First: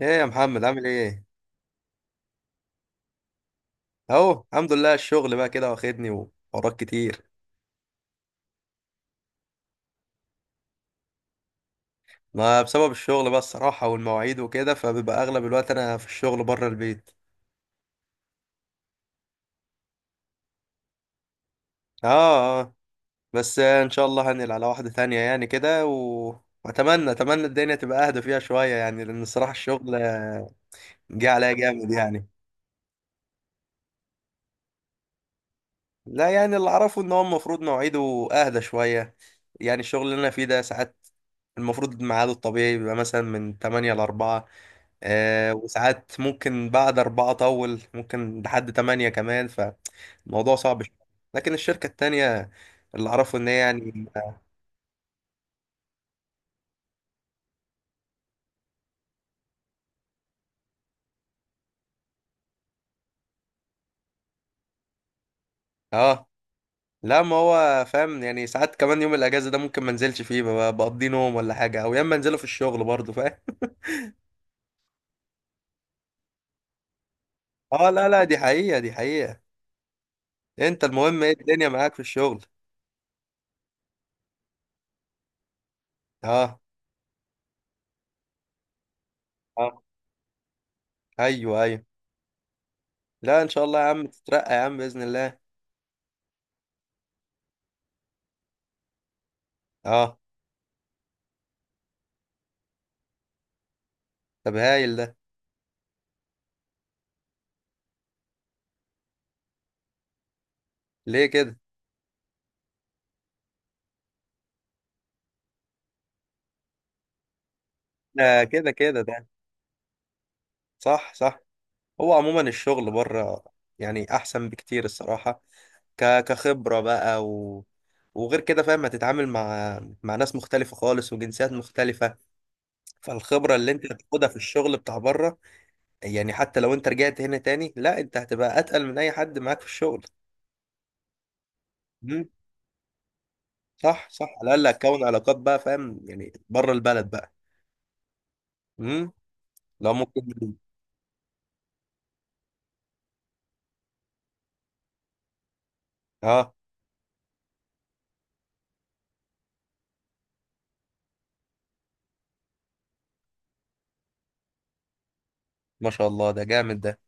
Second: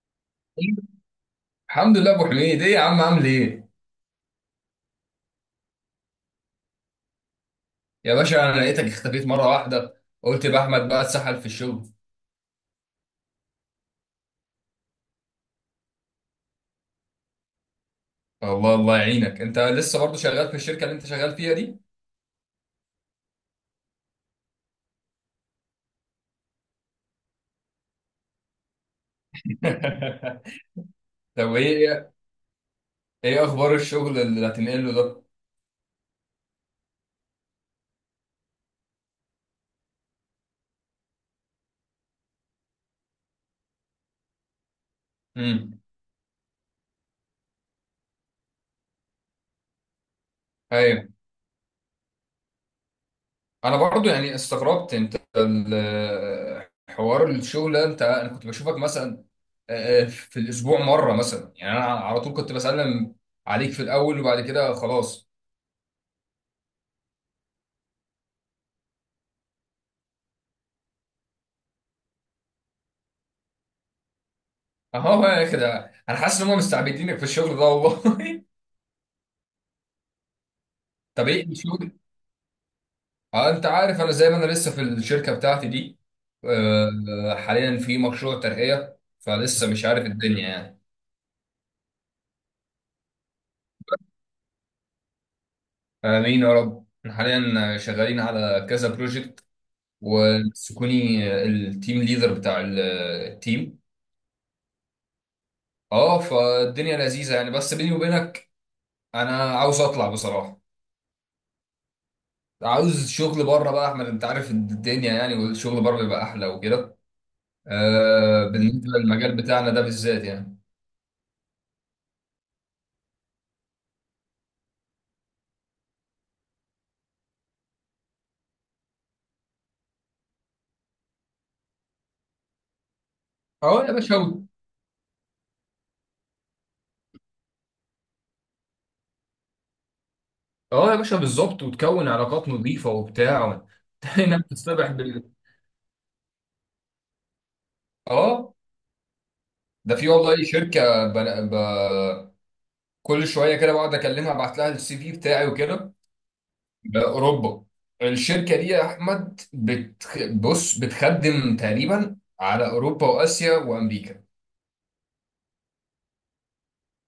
ايه يا محمد، عامل ايه؟ الحمد لله، ابو حميد. ايه يا عم، عامل ايه؟ اهو الحمد لله، الشغل بقى كده واخدني وحوارات كتير. يا باشا، انا لقيتك اختفيت مره واحده، قلت يبقى احمد بقى اتسحل في الشغل. ما بسبب الشغل بقى الصراحة والمواعيد وكده، فبيبقى اغلب الوقت انا في الشغل بره البيت. الله الله يعينك. انت لسه برضه شغال في الشركه اللي انت شغال فيها دي؟ اه، اه. بس ان شاء الله هنقل على واحدة تانية يعني كده واتمنى الدنيا تبقى اهدى فيها شوية، يعني لان الصراحة الشغل جه عليا طب ايه جامد ايه يعني. إيه اخبار الشغل اللي هتنقله ده؟ لا يعني اللي اعرفه ان هو المفروض مواعيده اهدى شوية. يعني الشغل اللي انا فيه ده ساعات المفروض ميعاده الطبيعي بيبقى مثلا من 8 ل 4. امم. وساعات ممكن بعد 4 أطول، ممكن لحد 8 كمان، فالموضوع صعب شوية. ايوه. لكن الشركة التانية اللي أعرفه إن هي انا يعني. برضه يعني استغربت انت حوار الشغل ده، انا كنت بشوفك مثلا، في الاسبوع مره مثلا يعني. انا على طول كنت بسلم عليك في الاول وبعد كده خلاص. آه، لا، ما هو فاهم، يعني ساعات كمان يوم الأجازة ده ممكن ما انزلش فيه، بقضي نوم ولا حاجة، أو يا إما انزله في الشغل برضه فاهم. اهو بقى كده، انا حاسس ان هم مستعبدينك في الشغل ده آه، لا، لا، دي والله. حقيقة دي حقيقة. أنت، المهم طب إيه ايه الدنيا الشغل؟ معاك في الشغل؟ اه، انت عارف، انا زي ما انا لسه في الشركه بتاعتي دي. آه، حاليا في مشروع ترقيه فلسه، آه. مش عارف الدنيا يعني. أيوه، أيوه. لا، إن شاء الله يا عم تترقى يا عم بإذن الله. امين يا رب. احنا حاليا شغالين على كذا بروجكت، آه. وسكوني التيم ليدر بتاع التيم. طب هايل ده. اه، فالدنيا لذيذه يعني، بس بيني وبينك انا عاوز اطلع بصراحه. ليه كده؟ عاوز شغل بره بقى احمد، انت عارف الدنيا يعني، والشغل بره بيبقى احلى وكده. ده كده بالنسبه كده ده. للمجال بتاعنا ده بالذات يعني. صح، صح. هو عموما الشغل بره يعني احسن بكتير الصراحه، كخبره بقى، وغير كده فاهم، هتتعامل مع ناس مختلفه خالص وجنسيات مختلفه. فالخبره اللي اه انت يا باشا، هتاخدها في الشغل بتاع بره، يعني حتى لو انت رجعت هنا تاني، لا انت هتبقى اتقل من اي حد معاك في الشغل. اه يا باشا بالظبط، وتكون امم. علاقات نظيفه وبتاع صح، صح، هنا على الاقل بتصطبح هتكون علاقات بقى فاهم، يعني بره البلد بقى. اه، امم. لو ده في والله ممكن. شركه كل شويه كده بقعد اكلمها، ابعت لها السي في بتاعي وكده، اه، باوروبا. الشركه دي يا احمد بص بتخدم تقريبا على اوروبا واسيا وامريكا. ما شاء الله ده جامد ده.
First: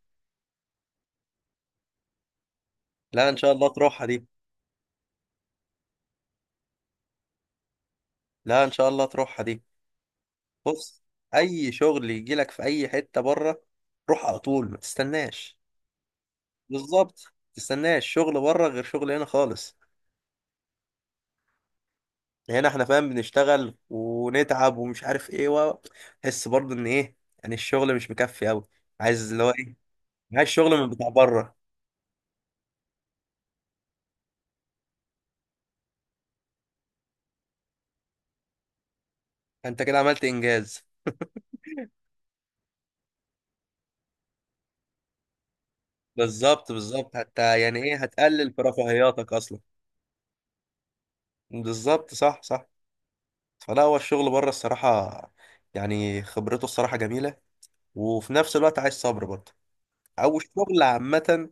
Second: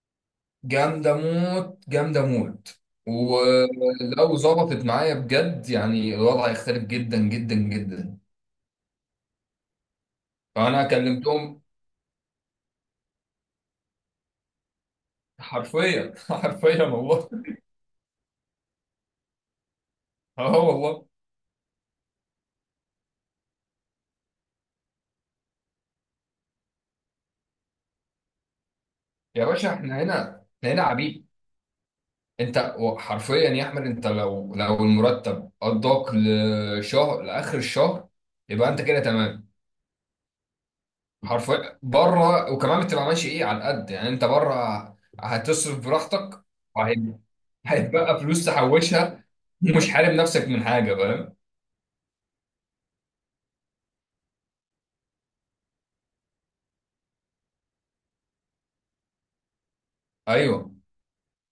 جامدة موت جامدة موت. لا ان شاء الله تروحها دي. ولو ظبطت معايا بجد، يعني الوضع هيختلف جدا جدا جدا. لا ان شاء الله تروحها دي. فأنا بص، كلمتهم. اي شغل يجي لك في اي حته بره، روح على طول ما تستناش. حرفيا حرفيا بالظبط، والله. ما تستناش شغل بره غير شغل هنا خالص. اه والله. هنا احنا فاهم بنشتغل ونتعب ومش عارف ايه و تحس برضه ان ايه، يعني الشغل مش مكفي قوي، عايز اللي يا هو باشا ايه، عايز احنا شغل هنا من بتاع عبيد. بره. انت حرفيا يا احمد، انت لو المرتب قضاك لشهر لاخر الشهر يبقى انت كده تمام. انت كده عملت انجاز. حرفيا، بره وكمان بتبقى ماشي ايه على قد يعني. انت بره هتصرف براحتك، بالظبط بالظبط، حتى يعني ايه، هيتبقى فلوس هتقلل في تحوشها رفاهياتك اصلا. ومش حارم نفسك من حاجه، فاهم؟ بالظبط، صح، صح. فلا هو الشغل بره الصراحه، يعني خبرته الصراحه جميله، وفي نفس الوقت عايز صبر برضه، او ايوه. الشغل عامه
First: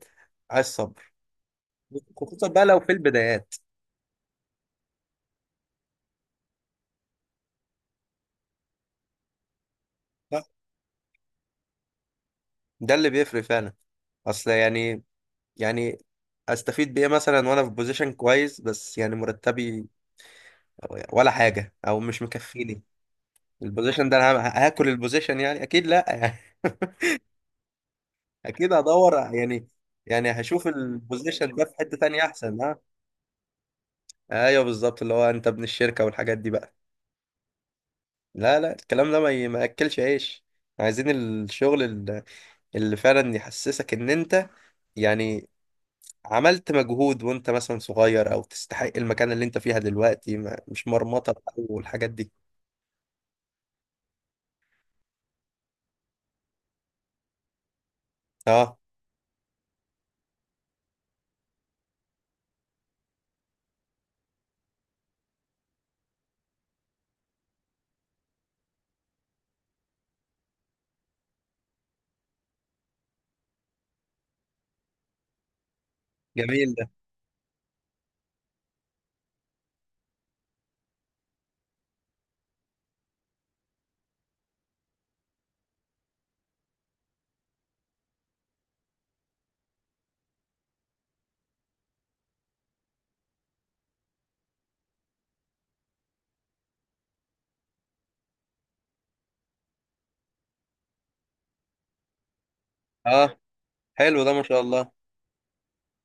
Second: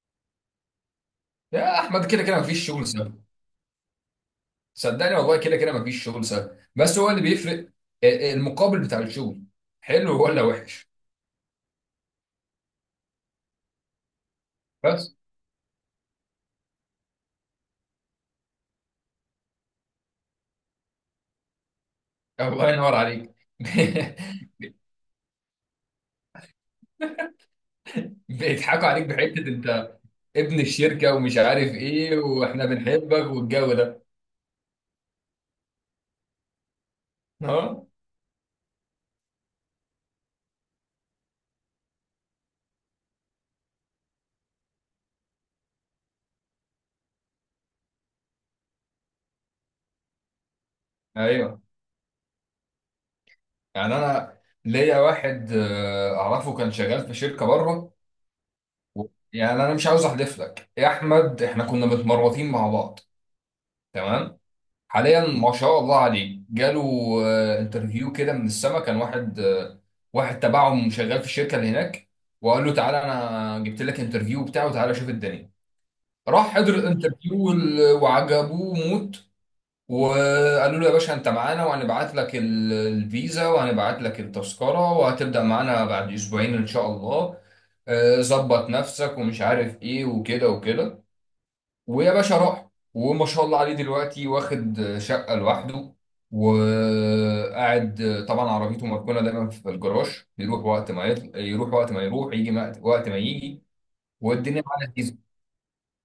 عايز صبر، يا احمد كده كده خصوصا بقى مفيش لو شغل في سهل. البدايات. صدقني والله كده كده مفيش شغل سهل، بس هو اللي بيفرق المقابل بتاع الشغل، حلو ولا لا وحش. ده اللي بيفرق فعلا، اصل يعني، بس. يعني استفيد بايه مثلا وانا في بوزيشن كويس، بس يعني مرتبي ولا حاجه او مش الله مكفيني. ينور عليك. البوزيشن ده انا هاكل البوزيشن يعني، اكيد لا يعني. اكيد بيضحكوا عليك هدور بحته يعني، انت، يعني ابن هشوف الشركه ومش البوزيشن ده في عارف حته ايه، تانية احسن، واحنا ها. بنحبك والجو ده. ايوه بالظبط، اللي هو انت ابن الشركه والحاجات دي بقى. اه. لا لا، الكلام ده ما ياكلش عيش. عايزين الشغل اللي فعلا يحسسك ان انت يعني عملت مجهود، وانت مثلا صغير، او تستحق المكان اللي انت فيها دلوقتي، ما مش مرمطة بقى ايوه والحاجات دي. يعني. انا ليا واحد اعرفه كان شغال في شركه بره. اه، يعني انا مش عاوز احلف لك يا احمد، احنا كنا متمرطين مع بعض تمام. حاليا ما شاء الله عليه، جاله انترفيو كده من السما. كان واحد واحد تبعهم شغال في الشركه اللي هناك، وقال له تعالى انا جبت لك انترفيو بتاعه، تعالى شوف الدنيا. راح جميل حضر ده. الانترفيو وعجبوه موت، وقالوا له يا باشا انت معانا، وهنبعت لك الفيزا وهنبعت لك التذكره، وهتبدا معانا بعد اسبوعين ان شاء الله. ظبط نفسك ومش عارف ايه وكده وكده. ويا باشا راح، وما شاء الله عليه دلوقتي واخد شقه لوحده، وقاعد طبعا عربيته مركونه دايما في الجراج، يروح وقت ما يروح يجي، وقت ما اه، يجي. حلو ده، ما شاء والدنيا الله. معاه.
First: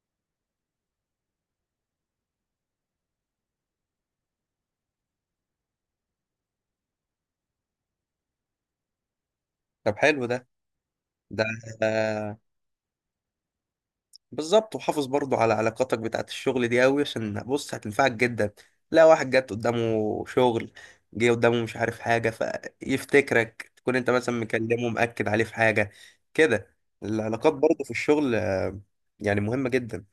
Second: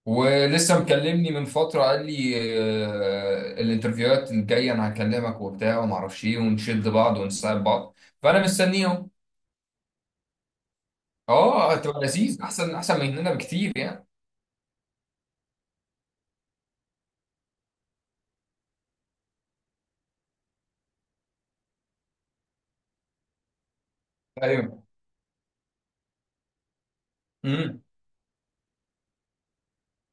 ولسه مكلمني من فترة قال لي الانترفيوهات الجاية أنا هكلمك وبتاع وما أعرفش إيه، ونشد بعض ونساعد بعض، فأنا مستنيهم. طب حلو ده. ده أه، هتبقى لذيذ، أحسن أحسن من هنا بكتير يعني. بالظبط، وحافظ برضو على علاقاتك بتاعت الشغل دي قوي، عشان بص هتنفعك جدا. لا واحد جت قدامه شغل، جه قدامه مش عارف حاجة، فيفتكرك تكون انت مثلا أيوه. مكلمه مأكد عليه في حاجة، كده. العلاقات امم. برضو في الشغل يعني مهمة جدا.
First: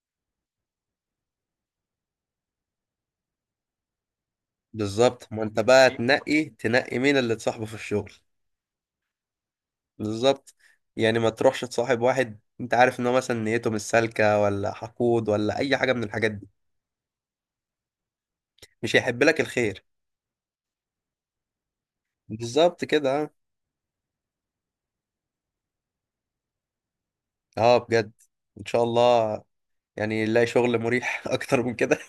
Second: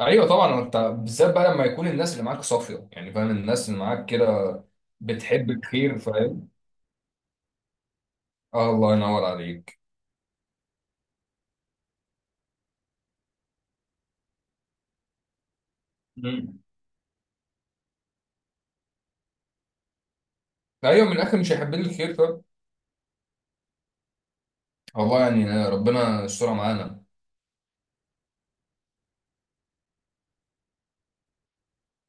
أيوه طبعا، أنت بالذات بقى لما يكون الناس اللي معاك صافية يعني، فاهم، الناس اللي معاك كده بالظبط، ما بتحب انت بقى الخير، تنقي فاهم. تنقي مين اللي تصاحبه في الشغل. آه الله ينور عليك. بالظبط، يعني ما تروحش تصاحب واحد انت عارف ان هو مثلا نيته مش سالكة، ولا حقود، ولا اي حاجة من الحاجات دي. امم. مش هيحب لك الخير. أيوه، من الآخر مش هيحب لي الخير، فاهم. بالظبط كده. والله يعني، ربنا يسترها معانا. اه بجد، ان شاء الله، يعني نلاقي شغل مريح اكتر من كده.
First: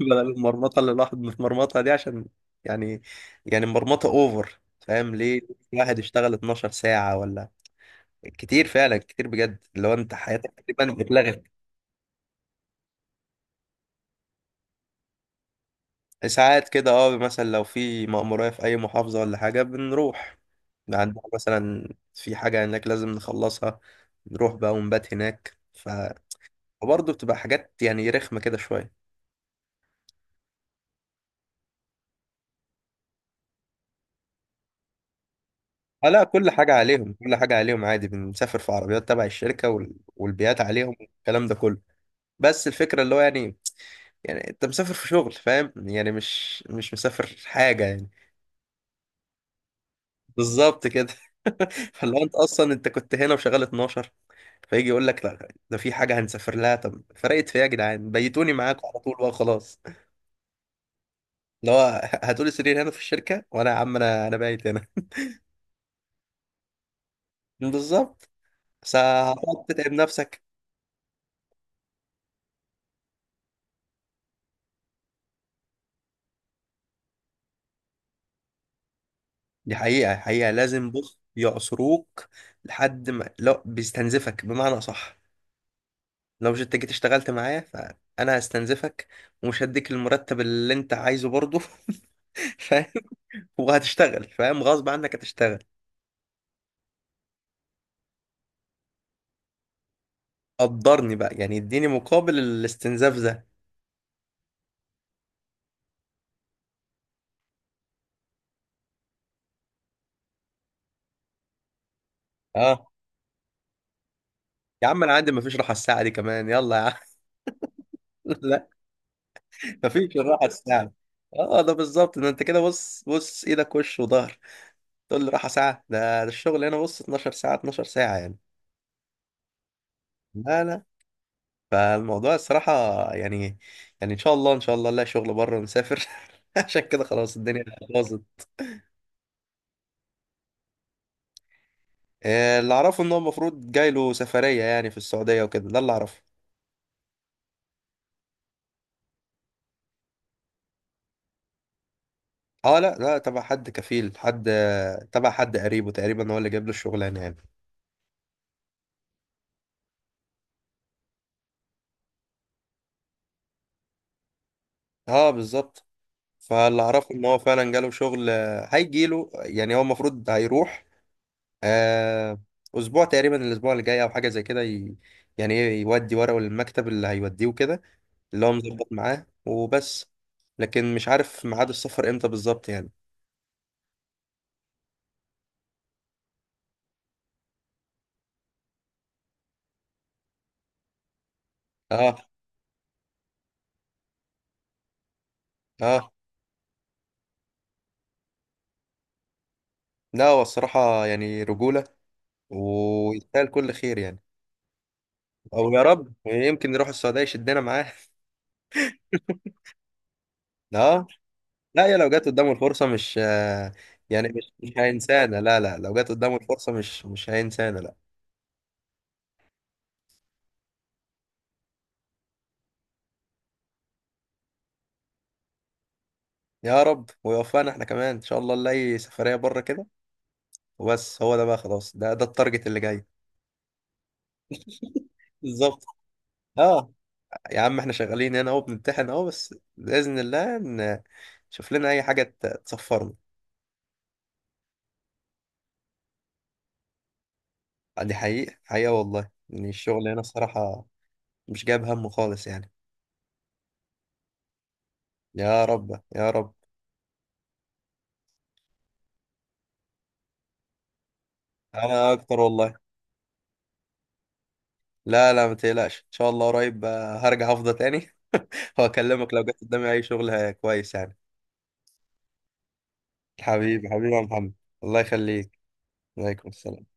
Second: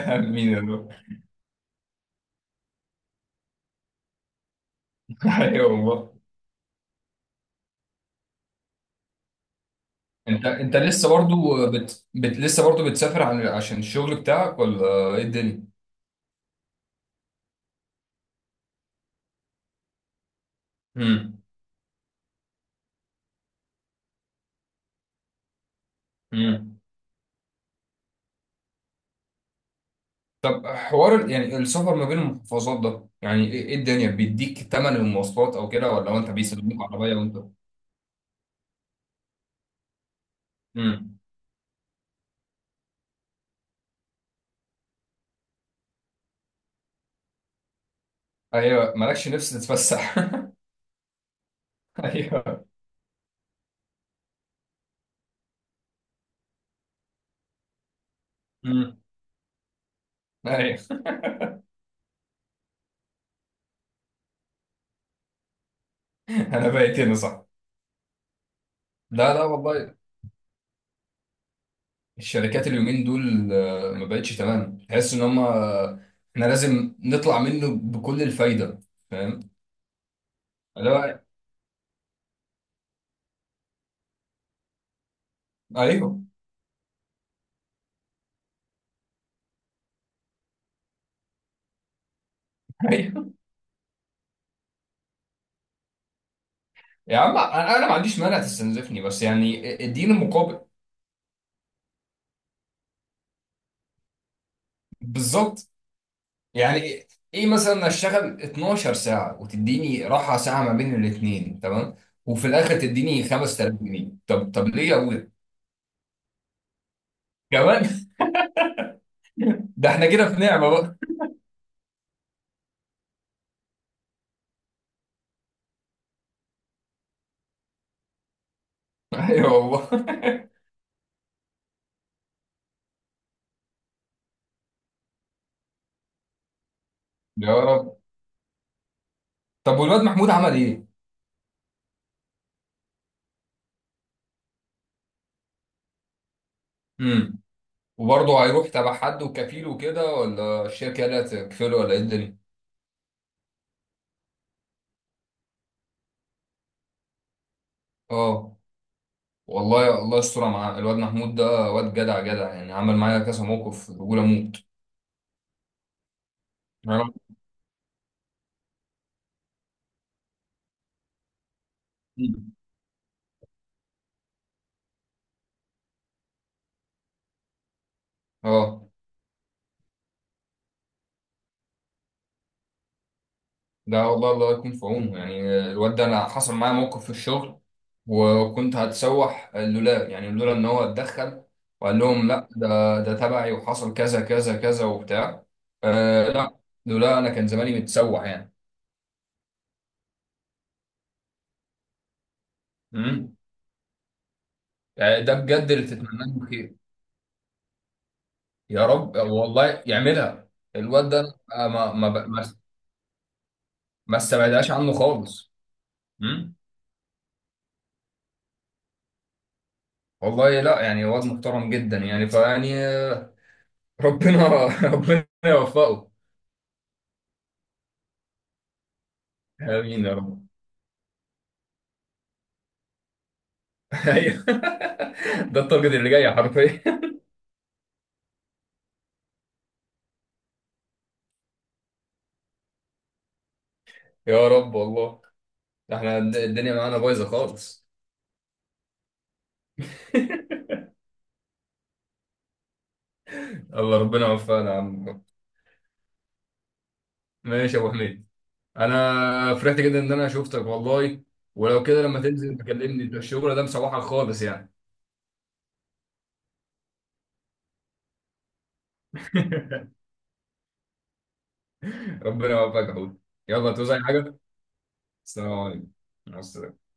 بدل مين يا المرمطه رب. اللي الواحد متمرمطها دي، عشان يعني مرمطه اوفر، فاهم ليه؟ أيوه الواحد والله. يشتغل 12 ساعه ولا كتير، فعلا كتير بجد، اللي هو انت انت حياتك انت تقريبا لسه برضو اتلغت. لسه برضو بتسافر عشان الشغل بتاعك، ولا ايه الدنيا؟ ساعات كده مثلا لو في مأمورية في اي محافظه ولا حاجه، بنروح. عندنا امم. مثلا في حاجه هناك لازم نخلصها، نروح بقى ونبات هناك، امم. فبرضه بتبقى حاجات يعني رخمه كده شويه. طب حوار يعني السفر ما بين المحافظات ده، يعني إيه الدنيا، بيديك تمن المواصلات او كده، اه، ولا هو لا انت كل حاجة بيسلموك عليهم، عربية كل وانت. حاجة عليهم عادي، بنسافر في عربيات تبع الشركة، والبيات عليهم امم. والكلام ده كله. بس الفكرة اللي هو يعني، انت مسافر في شغل فاهم، يعني مش مسافر حاجة يعني. ايوه، مالكش نفس تتفسح. بالظبط كده. فاللي هو انت ايوه. اصلا، انت كنت هنا وشغال 12، فيجي يقول لك لا ده في حاجة هنسافر لها، طب فرقت في ايه يا جدعان، بيتوني معاكم امم. على طول بقى خلاص. ايوه اللي هو هاتولي سرير هنا في الشركة، وانا يا عم انا بايت هنا. انا بقيت هنا صح. بالظبط. بس لا لا هتقعد تتعب والله. نفسك. الشركات اليومين دول ما بقتش تمام، تحس ان هم احنا لازم نطلع منه بكل الفايدة، فاهم. دي حقيقة حقيقة، لازم بص لا. يعصروك لحد ما، لا بيستنزفك بمعنى صح. ايوه لو مش انت جيت اشتغلت معايا فأنا هستنزفك، ومش هديك المرتب اللي انت عايزه برضه، فاهم؟ ايوه. وهتشتغل فاهم، غصب عنك هتشتغل. يا عم انا، ما عنديش مانع تستنزفني، بس يعني اديني مقابل. قدرني بقى، يعني اديني مقابل الاستنزاف ده. بالظبط. يعني ايه، إيه مثلا اشتغل 12 ساعه وتديني راحه ساعه ما بين الاثنين تمام، وفي الاخر اه، تديني 5000 جنيه؟ طب يا ليه يا عم انا عندي ولد؟ مفيش راحة الساعة دي كمان، يلا يا عم. كمان لا، ده احنا مفيش كده في الراحة نعمه الساعة. بقى. اه، ده بالظبط، ده انت كده بص، بص ايدك وش وظهر، تقول لي راحة ساعة ده؟ ده الشغل هنا بص 12 ساعة 12 ساعة يعني. ايوه والله. لا، لا. فالموضوع الصراحة يعني، إن شاء الله إن شاء الله نلاقي شغل بره ونسافر عشان كده خلاص، يا الدنيا رب. باظت. طب والواد محمود عمل ايه؟ اللي أعرفه إن هو المفروض جاي له سفرية، يعني في السعودية وكده، ده اللي أعرفه. امم. وبرضه هيروح تبع حد وكفيل وكده، ولا الشركه اللي هتكفله، ولا ايه الدنيا؟ أه، لا، لا، تبع حد كفيل، حد تبع حد قريبه تقريبا هو اللي جاب له الشغلانة يعني. اه والله، الله يستر مع الواد محمود ده. واد جدع جدع، يعني عمل معايا كذا موقف بقول اموت. أه بالظبط. فاللي أنا- أعرفه إن هو فعلا جاله شغل هيجيله، يعني هو المفروض هيروح آه، أسبوع تقريبا، الأسبوع اللي جاي أو حاجة زي كده، يعني إيه، يودي ورقه للمكتب اللي هيوديه وكده، اللي هو اه مظبط معاه وبس. لكن مش عارف ميعاد السفر امتى بالظبط يعني. ده والله الله يكون في عونه يعني. الواد ده انا حصل معايا موقف في الشغل، وكنت هتسوح لولا، لولا ان هو اتدخل وقال اه، لهم لا، ده ده تبعي، وحصل كذا كذا كذا وبتاع. اه. آه. لا، لولا انا كان زماني متسوح يعني. لا، هو الصراحة يعني رجولة، امم. ويستاهل كل خير يعني. يعني ده او بجد يا اللي رب تتمناه له يمكن خير. يروح السعودية يشدنا معاه. يا رب والله يعملها. اه. الواد ده أنا لا ما يا، لو ما جت ب... ما قدامه الفرصة مش ما يعني مش استبعدهاش عنه هينسانا، خالص. لا، لا، لو جت قدامه امم. الفرصة مش هينسانا لا. والله لا، يعني واد محترم جدا يعني فيعني. ربنا ربنا يوفقه. يا رب، ويوفقنا احنا كمان ان شاء الله نلاقي سفرية بره كده. امين يا رب. وبس هو ده بقى خلاص، ده التارجت اللي جاي. ايوه ده بالظبط. التارجت اللي جاي اه، حرفيا. يا عم احنا شغالين هنا اهو بنمتحن اهو، بس بإذن الله نشوف لنا أي حاجة تصفرنا. يا رب والله. احنا الدنيا معانا بايظه خالص. دي حقيقة حقيقة والله، يعني الشغل هنا الصراحة مش جايب همه خالص يعني. الله ربنا يوفقنا يا عم. يا رب، يا رب. ماشي يا ابو حميد. انا فرحت جدا ان انا شفتك والله. ولو كده أنا لما أكتر تنزل والله. تكلمني، ده الشغل ده مسوحك خالص يعني. لا لا ما تقلقش، إن شاء الله قريب هرجع أفضى تاني. وأكلمك لو جت قدامي أي شغل كويس يعني. ربنا يوفقك يا حوت. يلا حبيبي توزع حبيبي يا حاجه. محمد. الله السلام يخليك. عليكم. مع عليكم السلامه. السلام.